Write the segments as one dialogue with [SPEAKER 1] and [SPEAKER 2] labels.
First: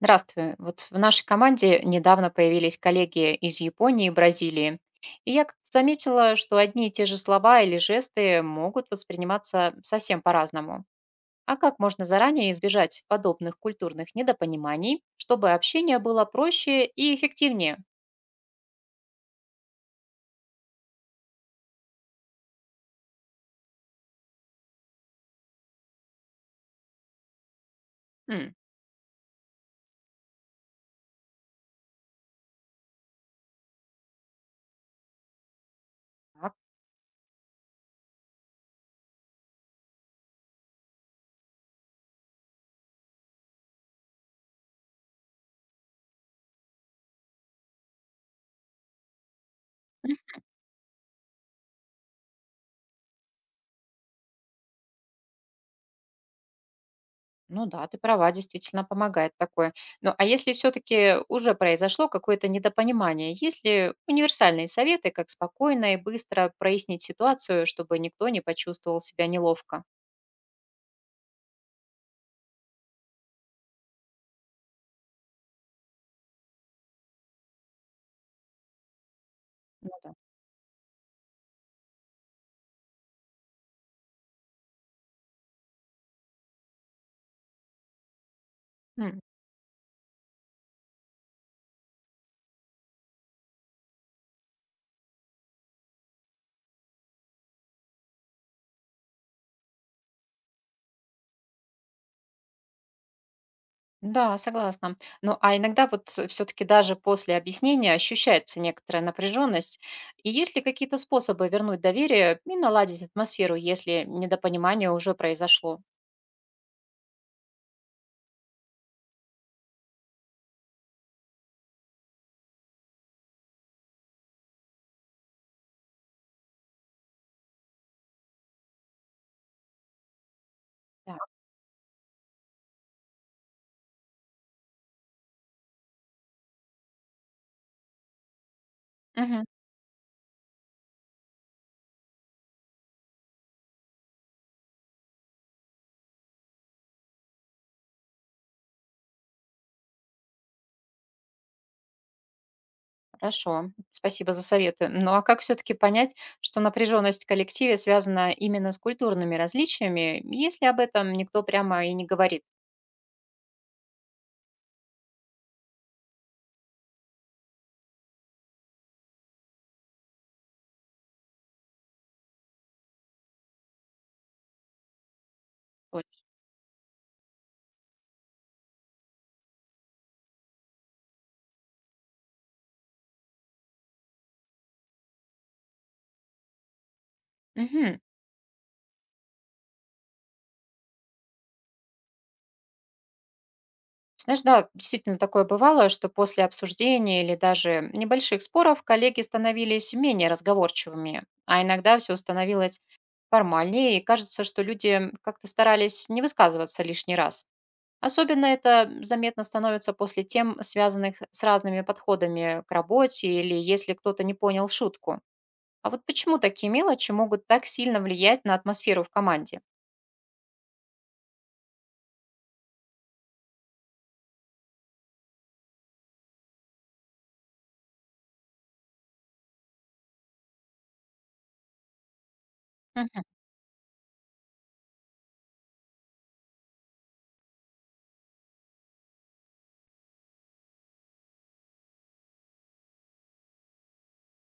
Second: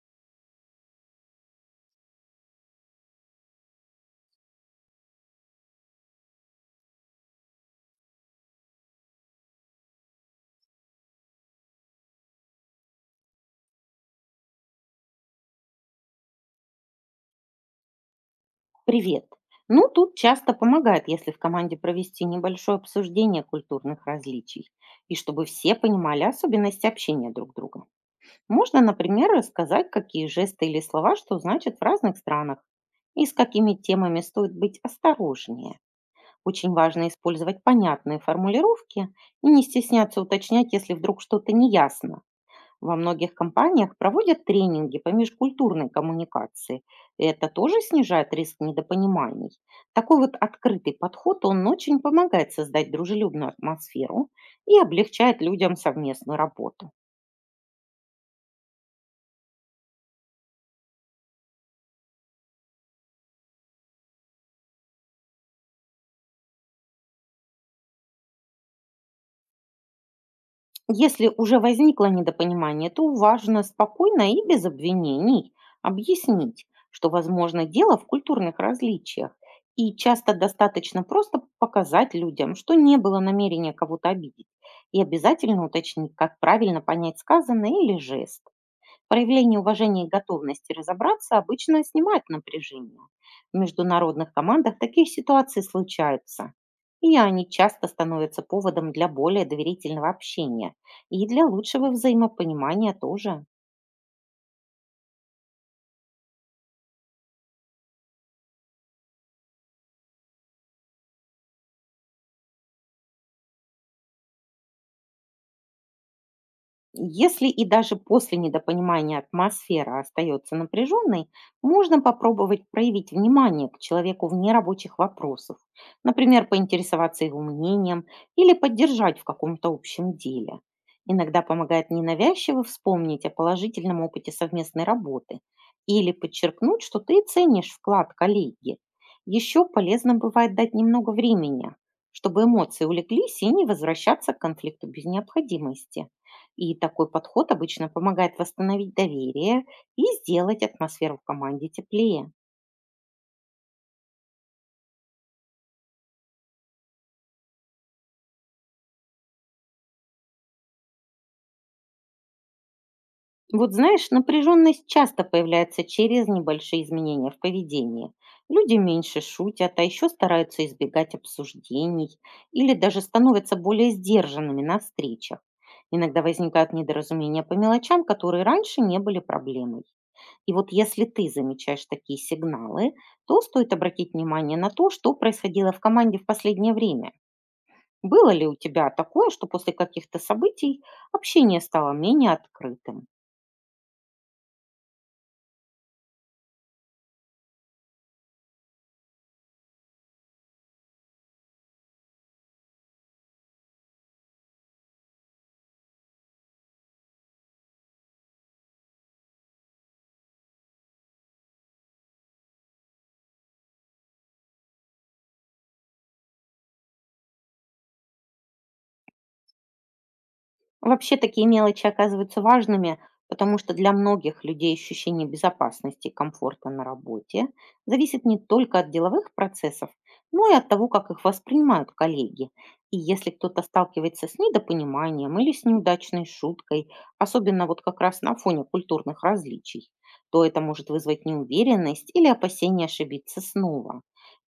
[SPEAKER 1] Здравствуй. Вот в нашей команде недавно появились коллеги из Японии и Бразилии. И я как-то заметила, что одни и те же слова или жесты могут восприниматься совсем по-разному. А как можно заранее избежать подобных культурных недопониманий, чтобы общение было проще и эффективнее?
[SPEAKER 2] Привет. Ну, тут часто помогает, если в команде провести небольшое обсуждение культурных различий, и чтобы все понимали особенности общения друг друга.
[SPEAKER 1] М,
[SPEAKER 2] Можно, например, рассказать, какие жесты или слова что значат в разных странах, и с какими темами стоит быть осторожнее.
[SPEAKER 1] так.
[SPEAKER 2] Очень важно использовать понятные формулировки и не стесняться уточнять, если вдруг что-то неясно. Во многих компаниях проводят тренинги по межкультурной коммуникации. И это тоже снижает риск недопониманий. Такой вот открытый подход, он очень помогает создать дружелюбную атмосферу и облегчает людям совместную работу.
[SPEAKER 1] Ну да, ты права, действительно помогает такое. Ну а если все-таки уже произошло какое-то недопонимание, есть ли универсальные советы, как спокойно и быстро прояснить ситуацию, чтобы никто не почувствовал себя неловко?
[SPEAKER 2] Если уже возникло недопонимание, то важно спокойно и без обвинений объяснить, что, возможно, дело в культурных различиях.
[SPEAKER 1] Ну
[SPEAKER 2] И
[SPEAKER 1] да.
[SPEAKER 2] часто достаточно просто показать людям, что не было намерения кого-то обидеть. И обязательно уточнить, как правильно понять сказанное или жест.
[SPEAKER 1] М,
[SPEAKER 2] Проявление уважения и готовности разобраться обычно снимает напряжение. В международных командах такие ситуации случаются, и они часто становятся поводом для более доверительного общения и для лучшего взаимопонимания тоже.
[SPEAKER 1] да, согласна. Ну а иногда вот все-таки даже после объяснения ощущается некоторая напряженность. И есть ли какие-то способы вернуть доверие и наладить атмосферу, если недопонимание уже произошло?
[SPEAKER 2] Если и даже после недопонимания атмосфера остается напряженной, можно попробовать проявить внимание к человеку в нерабочих вопросах, например, поинтересоваться его мнением или поддержать в каком-то общем деле. Иногда помогает ненавязчиво вспомнить о положительном опыте совместной работы или подчеркнуть, что ты ценишь вклад коллеги.
[SPEAKER 1] Да.
[SPEAKER 2] Еще полезно бывает дать немного времени, чтобы эмоции улеглись и не возвращаться к конфликту без необходимости. И такой подход обычно помогает восстановить доверие и сделать атмосферу в команде теплее.
[SPEAKER 1] Хорошо, спасибо за советы. Ну а как все-таки понять, что напряженность в коллективе связана именно с культурными различиями, если об этом никто прямо и не говорит?
[SPEAKER 2] Вот знаешь, напряженность часто появляется через небольшие изменения в поведении. Люди меньше шутят, а еще стараются избегать обсуждений или даже становятся более сдержанными на встречах.
[SPEAKER 1] Вот.
[SPEAKER 2] Иногда возникают недоразумения по мелочам, которые раньше не были проблемой. И вот если ты замечаешь такие сигналы, то стоит обратить внимание на то, что происходило в команде в последнее время.
[SPEAKER 1] Мгм.
[SPEAKER 2] Было ли у тебя такое, что после каких-то событий общение стало менее открытым?
[SPEAKER 1] Знаешь, да, действительно такое бывало, что после обсуждения или даже небольших споров коллеги становились менее разговорчивыми, а иногда все становилось формальнее, и кажется, что люди как-то старались не высказываться лишний раз. Особенно это заметно становится после тем, связанных с разными подходами к работе или если кто-то не понял шутку. А вот почему такие мелочи могут так сильно влиять на атмосферу в команде?
[SPEAKER 2] Вообще такие мелочи оказываются важными, потому что для многих людей ощущение безопасности и комфорта на работе зависит не только от деловых процессов, но и от того, как их воспринимают коллеги. И
[SPEAKER 1] Мгм.
[SPEAKER 2] если кто-то сталкивается с недопониманием или с неудачной шуткой, особенно вот как раз на фоне культурных различий, то это может вызвать неуверенность или опасение ошибиться снова.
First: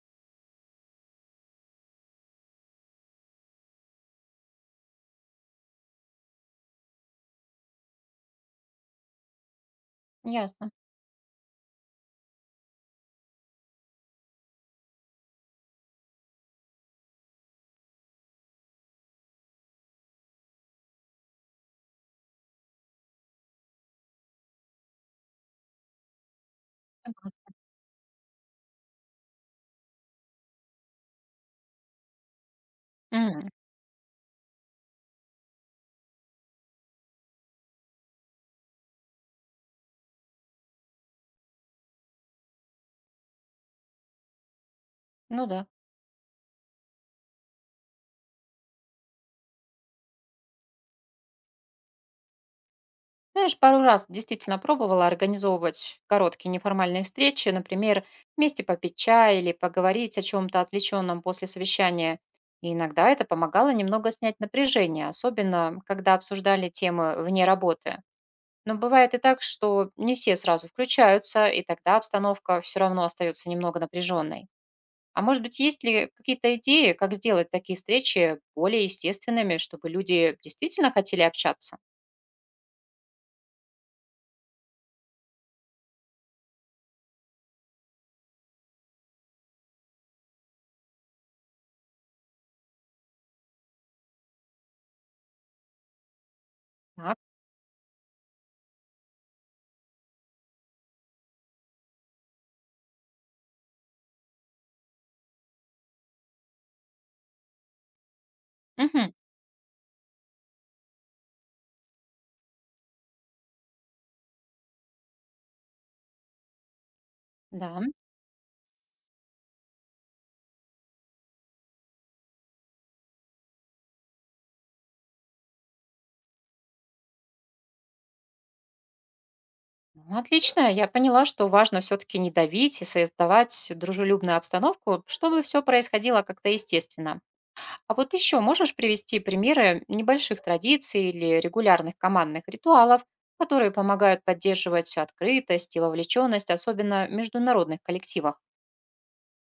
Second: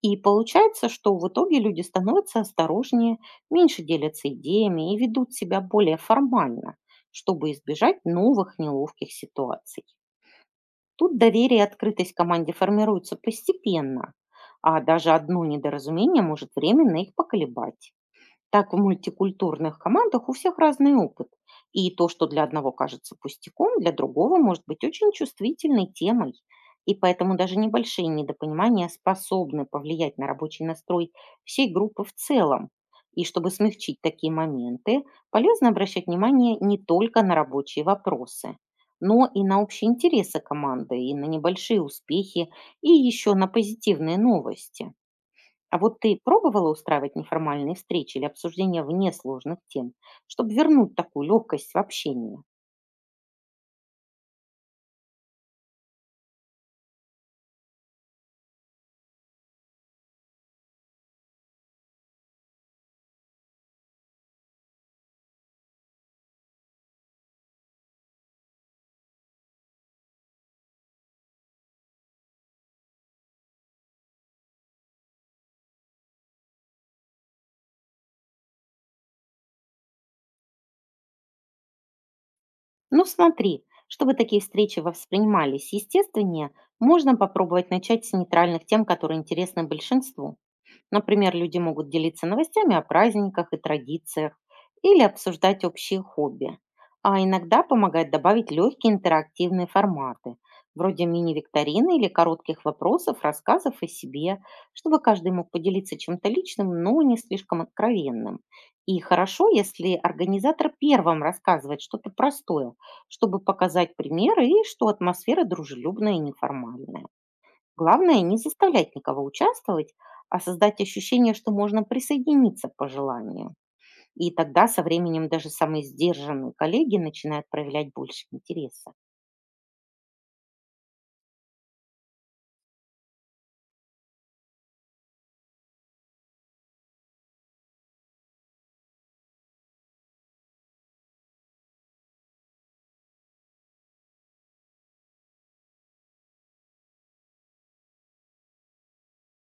[SPEAKER 2] И получается, что в итоге люди становятся осторожнее, меньше делятся идеями и ведут себя более формально, чтобы избежать новых неловких ситуаций.
[SPEAKER 1] Ясно.
[SPEAKER 2] Тут доверие и открытость команде формируются постепенно, а даже одно недоразумение может временно их поколебать. Так в мультикультурных командах у всех разный опыт. И то, что для одного кажется пустяком, для другого может быть очень чувствительной темой. И поэтому
[SPEAKER 1] Согласна.
[SPEAKER 2] даже небольшие недопонимания способны повлиять на рабочий настрой всей группы в целом. И
[SPEAKER 1] М,
[SPEAKER 2] чтобы смягчить такие моменты, полезно обращать внимание не только на рабочие вопросы, но и на общие интересы команды, и на небольшие успехи, и еще на позитивные новости.
[SPEAKER 1] Ну да.
[SPEAKER 2] А вот ты пробовала устраивать неформальные встречи или обсуждения вне сложных тем, чтобы вернуть такую легкость в общении?
[SPEAKER 1] Знаешь, пару раз действительно пробовала организовывать короткие неформальные встречи, например, вместе попить чай или поговорить о чем-то отвлеченном после совещания. И иногда это помогало немного снять напряжение, особенно когда обсуждали темы вне работы. Но бывает и так, что не все сразу включаются, и тогда обстановка все равно остается немного напряженной. А может быть, есть ли какие-то идеи, как сделать такие встречи более естественными, чтобы люди действительно хотели общаться?
[SPEAKER 2] Ну смотри, чтобы такие встречи воспринимались естественнее, можно попробовать начать с нейтральных тем, которые интересны большинству. Например, люди могут делиться новостями о праздниках и традициях или обсуждать общие хобби.
[SPEAKER 1] Так.
[SPEAKER 2] А иногда помогает добавить легкие интерактивные форматы, вроде мини-викторины или коротких вопросов, рассказов о себе, чтобы каждый мог поделиться чем-то личным, но не слишком откровенным. И
[SPEAKER 1] Мгм.
[SPEAKER 2] хорошо, если организатор первым рассказывает что-то простое, чтобы показать примеры и что атмосфера дружелюбная и неформальная.
[SPEAKER 1] Да.
[SPEAKER 2] Главное не заставлять никого участвовать, а создать ощущение, что можно присоединиться по желанию. И тогда со временем даже самые сдержанные коллеги начинают проявлять больше интереса.
[SPEAKER 1] Ну, отлично. Я поняла, что важно все-таки не давить и создавать дружелюбную обстановку, чтобы все происходило как-то естественно. А вот еще можешь привести примеры небольших традиций или регулярных командных ритуалов, которые помогают поддерживать открытость и вовлеченность, особенно в международных коллективах?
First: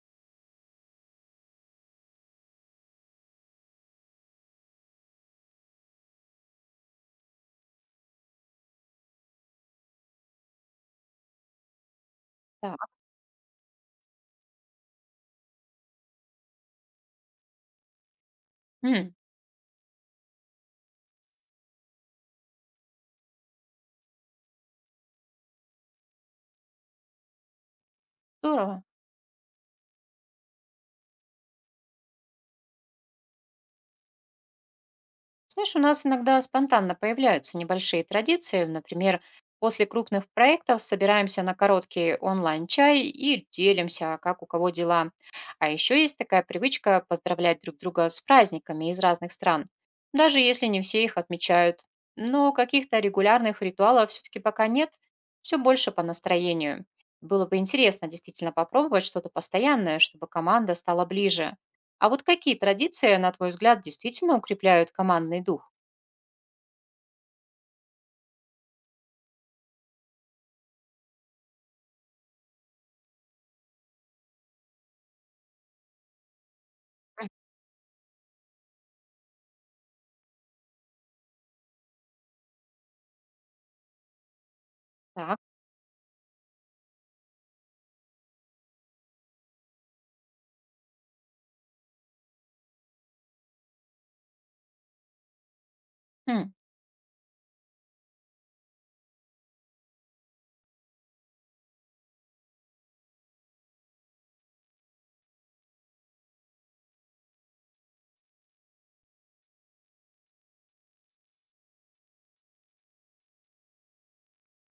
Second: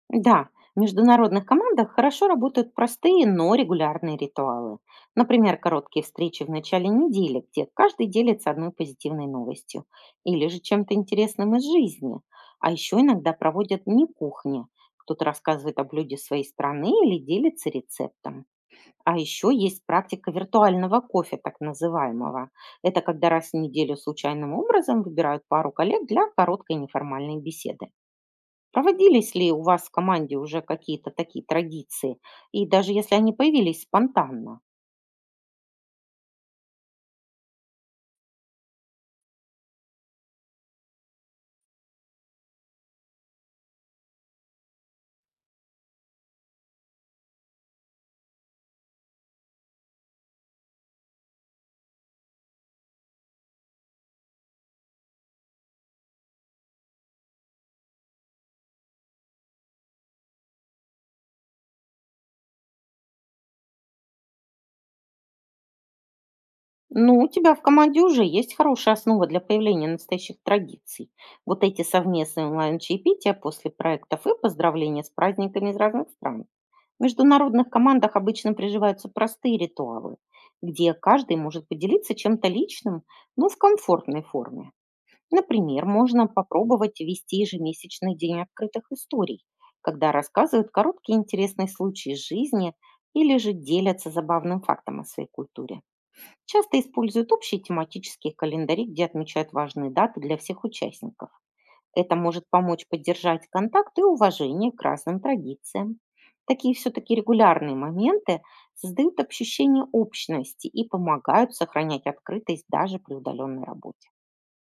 [SPEAKER 2] Да, в международных командах хорошо работают простые, но регулярные ритуалы. Например, короткие встречи в начале недели, где каждый делится одной позитивной новостью или же чем-то интересным из жизни. А
[SPEAKER 1] Так,
[SPEAKER 2] еще иногда проводят не кухни. Кто-то рассказывает о блюде своей страны или делится рецептом.
[SPEAKER 1] м,
[SPEAKER 2] А еще есть практика виртуального кофе, так называемого. Это когда раз в неделю случайным образом выбирают пару коллег для короткой неформальной беседы.
[SPEAKER 1] здорово.
[SPEAKER 2] Проводились ли у вас в команде уже какие-то такие традиции? И даже если они появились спонтанно?
[SPEAKER 1] Знаешь, у нас иногда спонтанно появляются небольшие традиции. Например, после крупных проектов собираемся на короткий онлайн-чай и делимся, как у кого дела. А еще есть такая привычка поздравлять друг друга с праздниками из разных стран, даже если не все их отмечают. Но каких-то регулярных ритуалов все-таки пока нет, все больше по настроению. Было бы интересно действительно попробовать что-то постоянное, чтобы команда стала ближе. А вот какие традиции, на твой взгляд, действительно укрепляют командный дух?
[SPEAKER 2] Ну, у тебя в команде уже есть хорошая основа для появления настоящих традиций. Вот эти совместные онлайн-чаепития после проектов и поздравления с праздниками из разных стран. В
[SPEAKER 1] Мгм.
[SPEAKER 2] международных командах обычно приживаются простые ритуалы, где каждый может поделиться чем-то личным, но в комфортной форме.
[SPEAKER 1] Так,
[SPEAKER 2] Например, можно попробовать вести ежемесячный день открытых историй, когда рассказывают короткие интересные случаи из жизни или же делятся забавным фактом о своей культуре.
[SPEAKER 1] м,
[SPEAKER 2] Часто используют общие тематические календари, где отмечают важные даты для всех участников. Это может помочь поддержать контакт и уважение к разным традициям. Такие все-таки регулярные моменты создают ощущение общности и помогают сохранять открытость даже при удаленной работе.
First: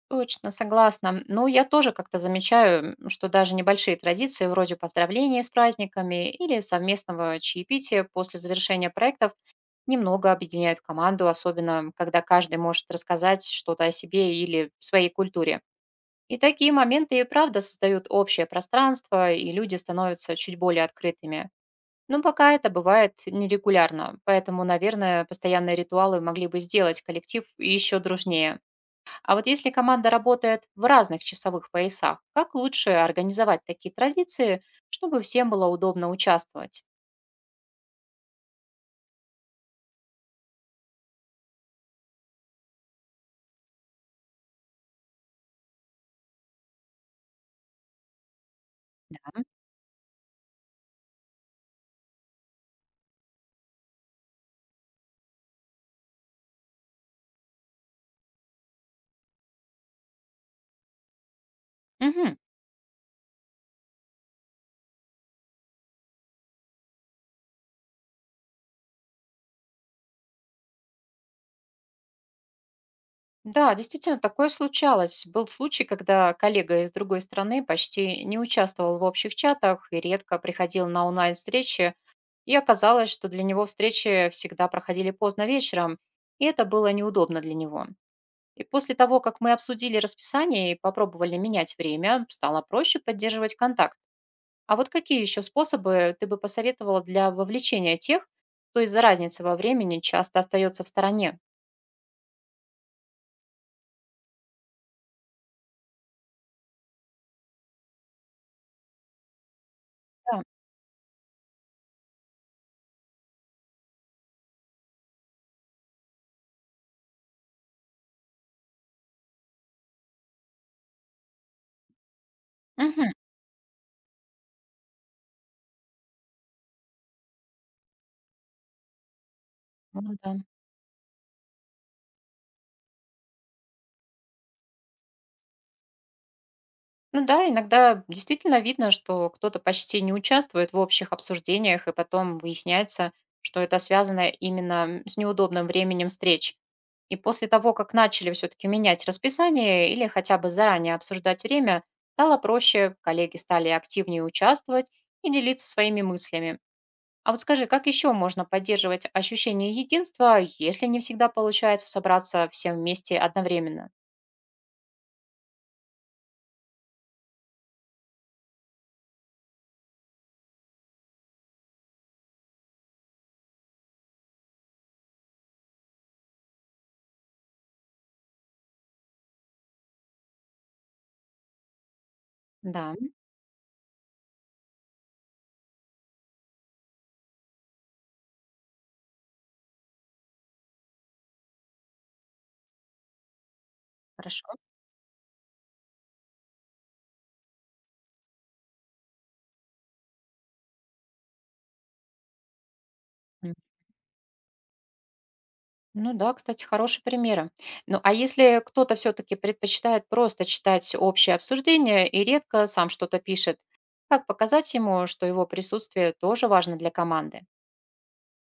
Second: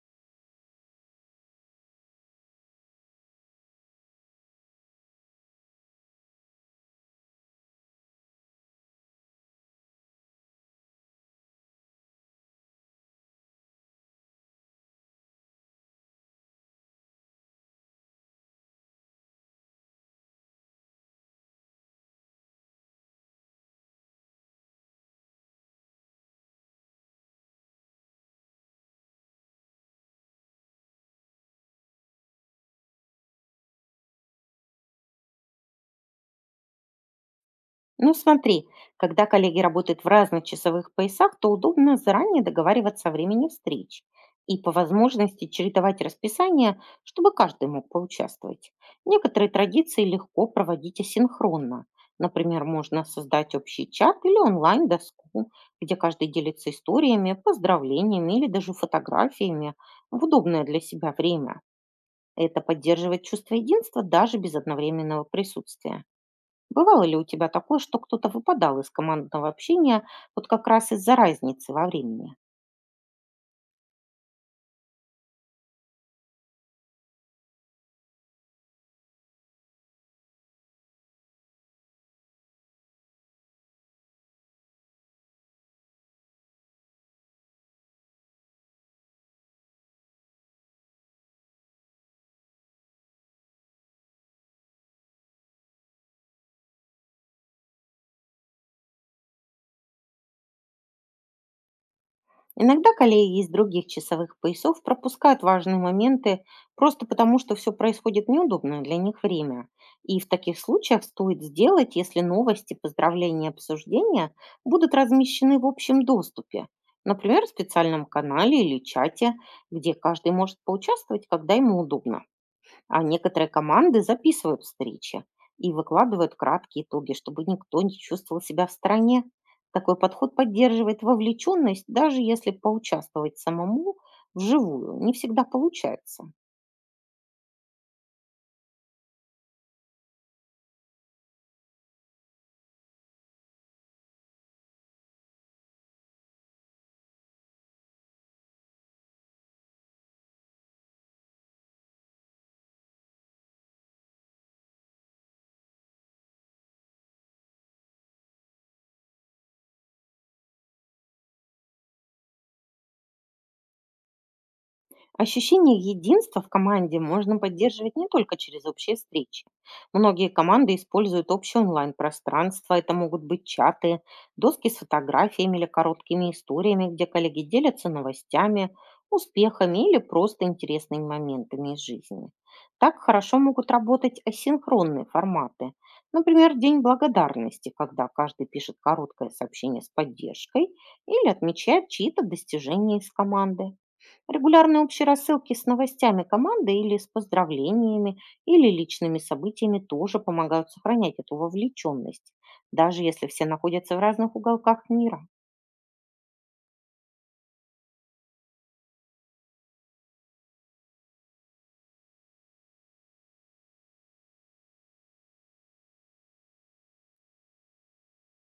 [SPEAKER 1] точно, согласна. Ну, я тоже как-то замечаю, что даже небольшие традиции вроде поздравления с праздниками или совместного чаепития после завершения проектов немного объединяют команду, особенно когда каждый может рассказать что-то о себе или своей культуре. И такие моменты и правда создают общее пространство, и люди становятся чуть более открытыми. Но пока это бывает нерегулярно, поэтому, наверное, постоянные ритуалы могли бы сделать коллектив еще дружнее. А вот если команда работает в разных часовых поясах, как лучше организовать такие традиции, чтобы всем было удобно участвовать?
[SPEAKER 2] Ну, смотри, когда коллеги работают в разных часовых поясах, то удобно заранее договариваться о времени встреч и по возможности чередовать расписание, чтобы каждый мог поучаствовать.
[SPEAKER 1] Да.
[SPEAKER 2] Некоторые традиции легко проводить асинхронно. Например, можно создать общий чат или онлайн-доску, где каждый делится историями, поздравлениями или даже фотографиями в удобное для себя время.
[SPEAKER 1] Мгм.
[SPEAKER 2] Это поддерживает чувство единства даже без одновременного присутствия. Бывало ли у тебя такое, что кто-то выпадал из командного общения вот как раз из-за разницы во времени?
[SPEAKER 1] Да, действительно, такое случалось. Был случай, когда коллега из другой страны почти не участвовал в общих чатах и редко приходил на онлайн-встречи. И оказалось, что для него встречи всегда проходили поздно вечером, и это было неудобно для него. И после того, как мы обсудили расписание и попробовали менять время, стало проще поддерживать контакт. А вот какие еще способы ты бы посоветовала для вовлечения тех, кто из-за разницы во времени часто остается в стороне?
[SPEAKER 2] Иногда коллеги из других часовых поясов пропускают важные моменты просто потому, что все происходит в неудобное для них время. И в
[SPEAKER 1] Да.
[SPEAKER 2] таких случаях стоит сделать, если новости, поздравления, обсуждения будут размещены в общем доступе. Например, в специальном канале или чате, где каждый может поучаствовать, когда ему удобно. А
[SPEAKER 1] Мгм.
[SPEAKER 2] некоторые команды записывают встречи и выкладывают краткие итоги, чтобы никто не чувствовал себя в стороне. Такой
[SPEAKER 1] Ну да.
[SPEAKER 2] подход поддерживает вовлеченность, даже если поучаствовать самому вживую не всегда получается.
[SPEAKER 1] Ну да, иногда действительно видно, что кто-то почти не участвует в общих обсуждениях, и потом выясняется, что это связано именно с неудобным временем встреч. И после того, как начали все-таки менять расписание или хотя бы заранее обсуждать время, стало проще, коллеги стали активнее участвовать и делиться своими мыслями. А вот скажи, как еще можно поддерживать ощущение единства, если не всегда получается собраться всем вместе одновременно?
[SPEAKER 2] Ощущение единства в команде можно поддерживать не только через общие встречи. Многие команды используют общее онлайн-пространство. Это могут быть чаты, доски с фотографиями или короткими историями, где коллеги делятся новостями, успехами или просто интересными моментами из жизни.
[SPEAKER 1] Да,
[SPEAKER 2] Так хорошо могут работать асинхронные форматы. Например, День благодарности, когда каждый пишет короткое сообщение с поддержкой или отмечает чьи-то достижения из команды.
[SPEAKER 1] хорошо.
[SPEAKER 2] Регулярные общие рассылки с новостями команды или с поздравлениями или личными событиями тоже помогают сохранять эту вовлеченность, даже если все
[SPEAKER 1] М.
[SPEAKER 2] находятся в разных уголках мира.
[SPEAKER 1] Ну да, кстати, хорошие примеры. Ну а если кто-то все-таки предпочитает просто читать общее обсуждение и редко сам что-то пишет, как показать ему, что его присутствие тоже важно для команды?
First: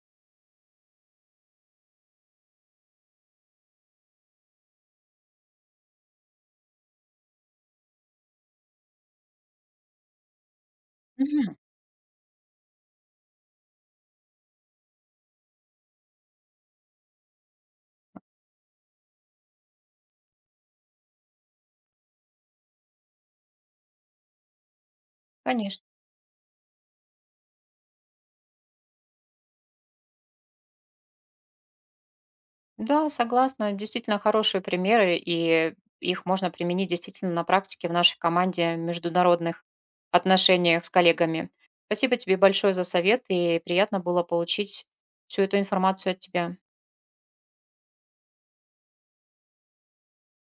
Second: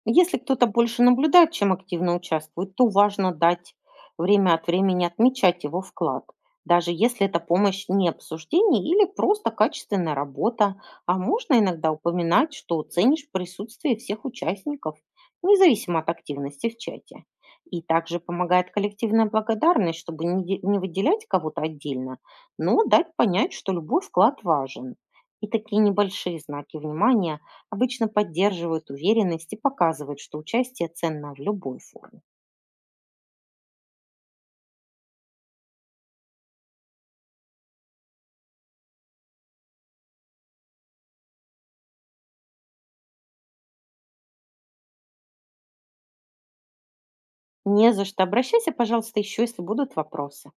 [SPEAKER 2] Если кто-то больше наблюдает, чем активно участвует, то важно дать время от времени отмечать его вклад, даже если это помощь не обсуждение или просто качественная работа. А
[SPEAKER 1] Мгм.
[SPEAKER 2] можно иногда упоминать, что ценишь присутствие всех участников, независимо от активности в чате. И также помогает коллективная благодарность, чтобы не выделять кого-то отдельно, но дать понять, что любой вклад важен. И такие
[SPEAKER 1] Конечно.
[SPEAKER 2] небольшие знаки внимания обычно поддерживают уверенность и показывают, что участие ценно в любой форме.
[SPEAKER 1] Да, согласна. Действительно хорошие примеры, и их можно применить действительно на практике в нашей команде в международных отношениях с коллегами. Спасибо тебе большое за совет, и приятно было получить всю эту информацию от тебя.
[SPEAKER 2] Не за что. Обращайся, пожалуйста, еще, если будут вопросы.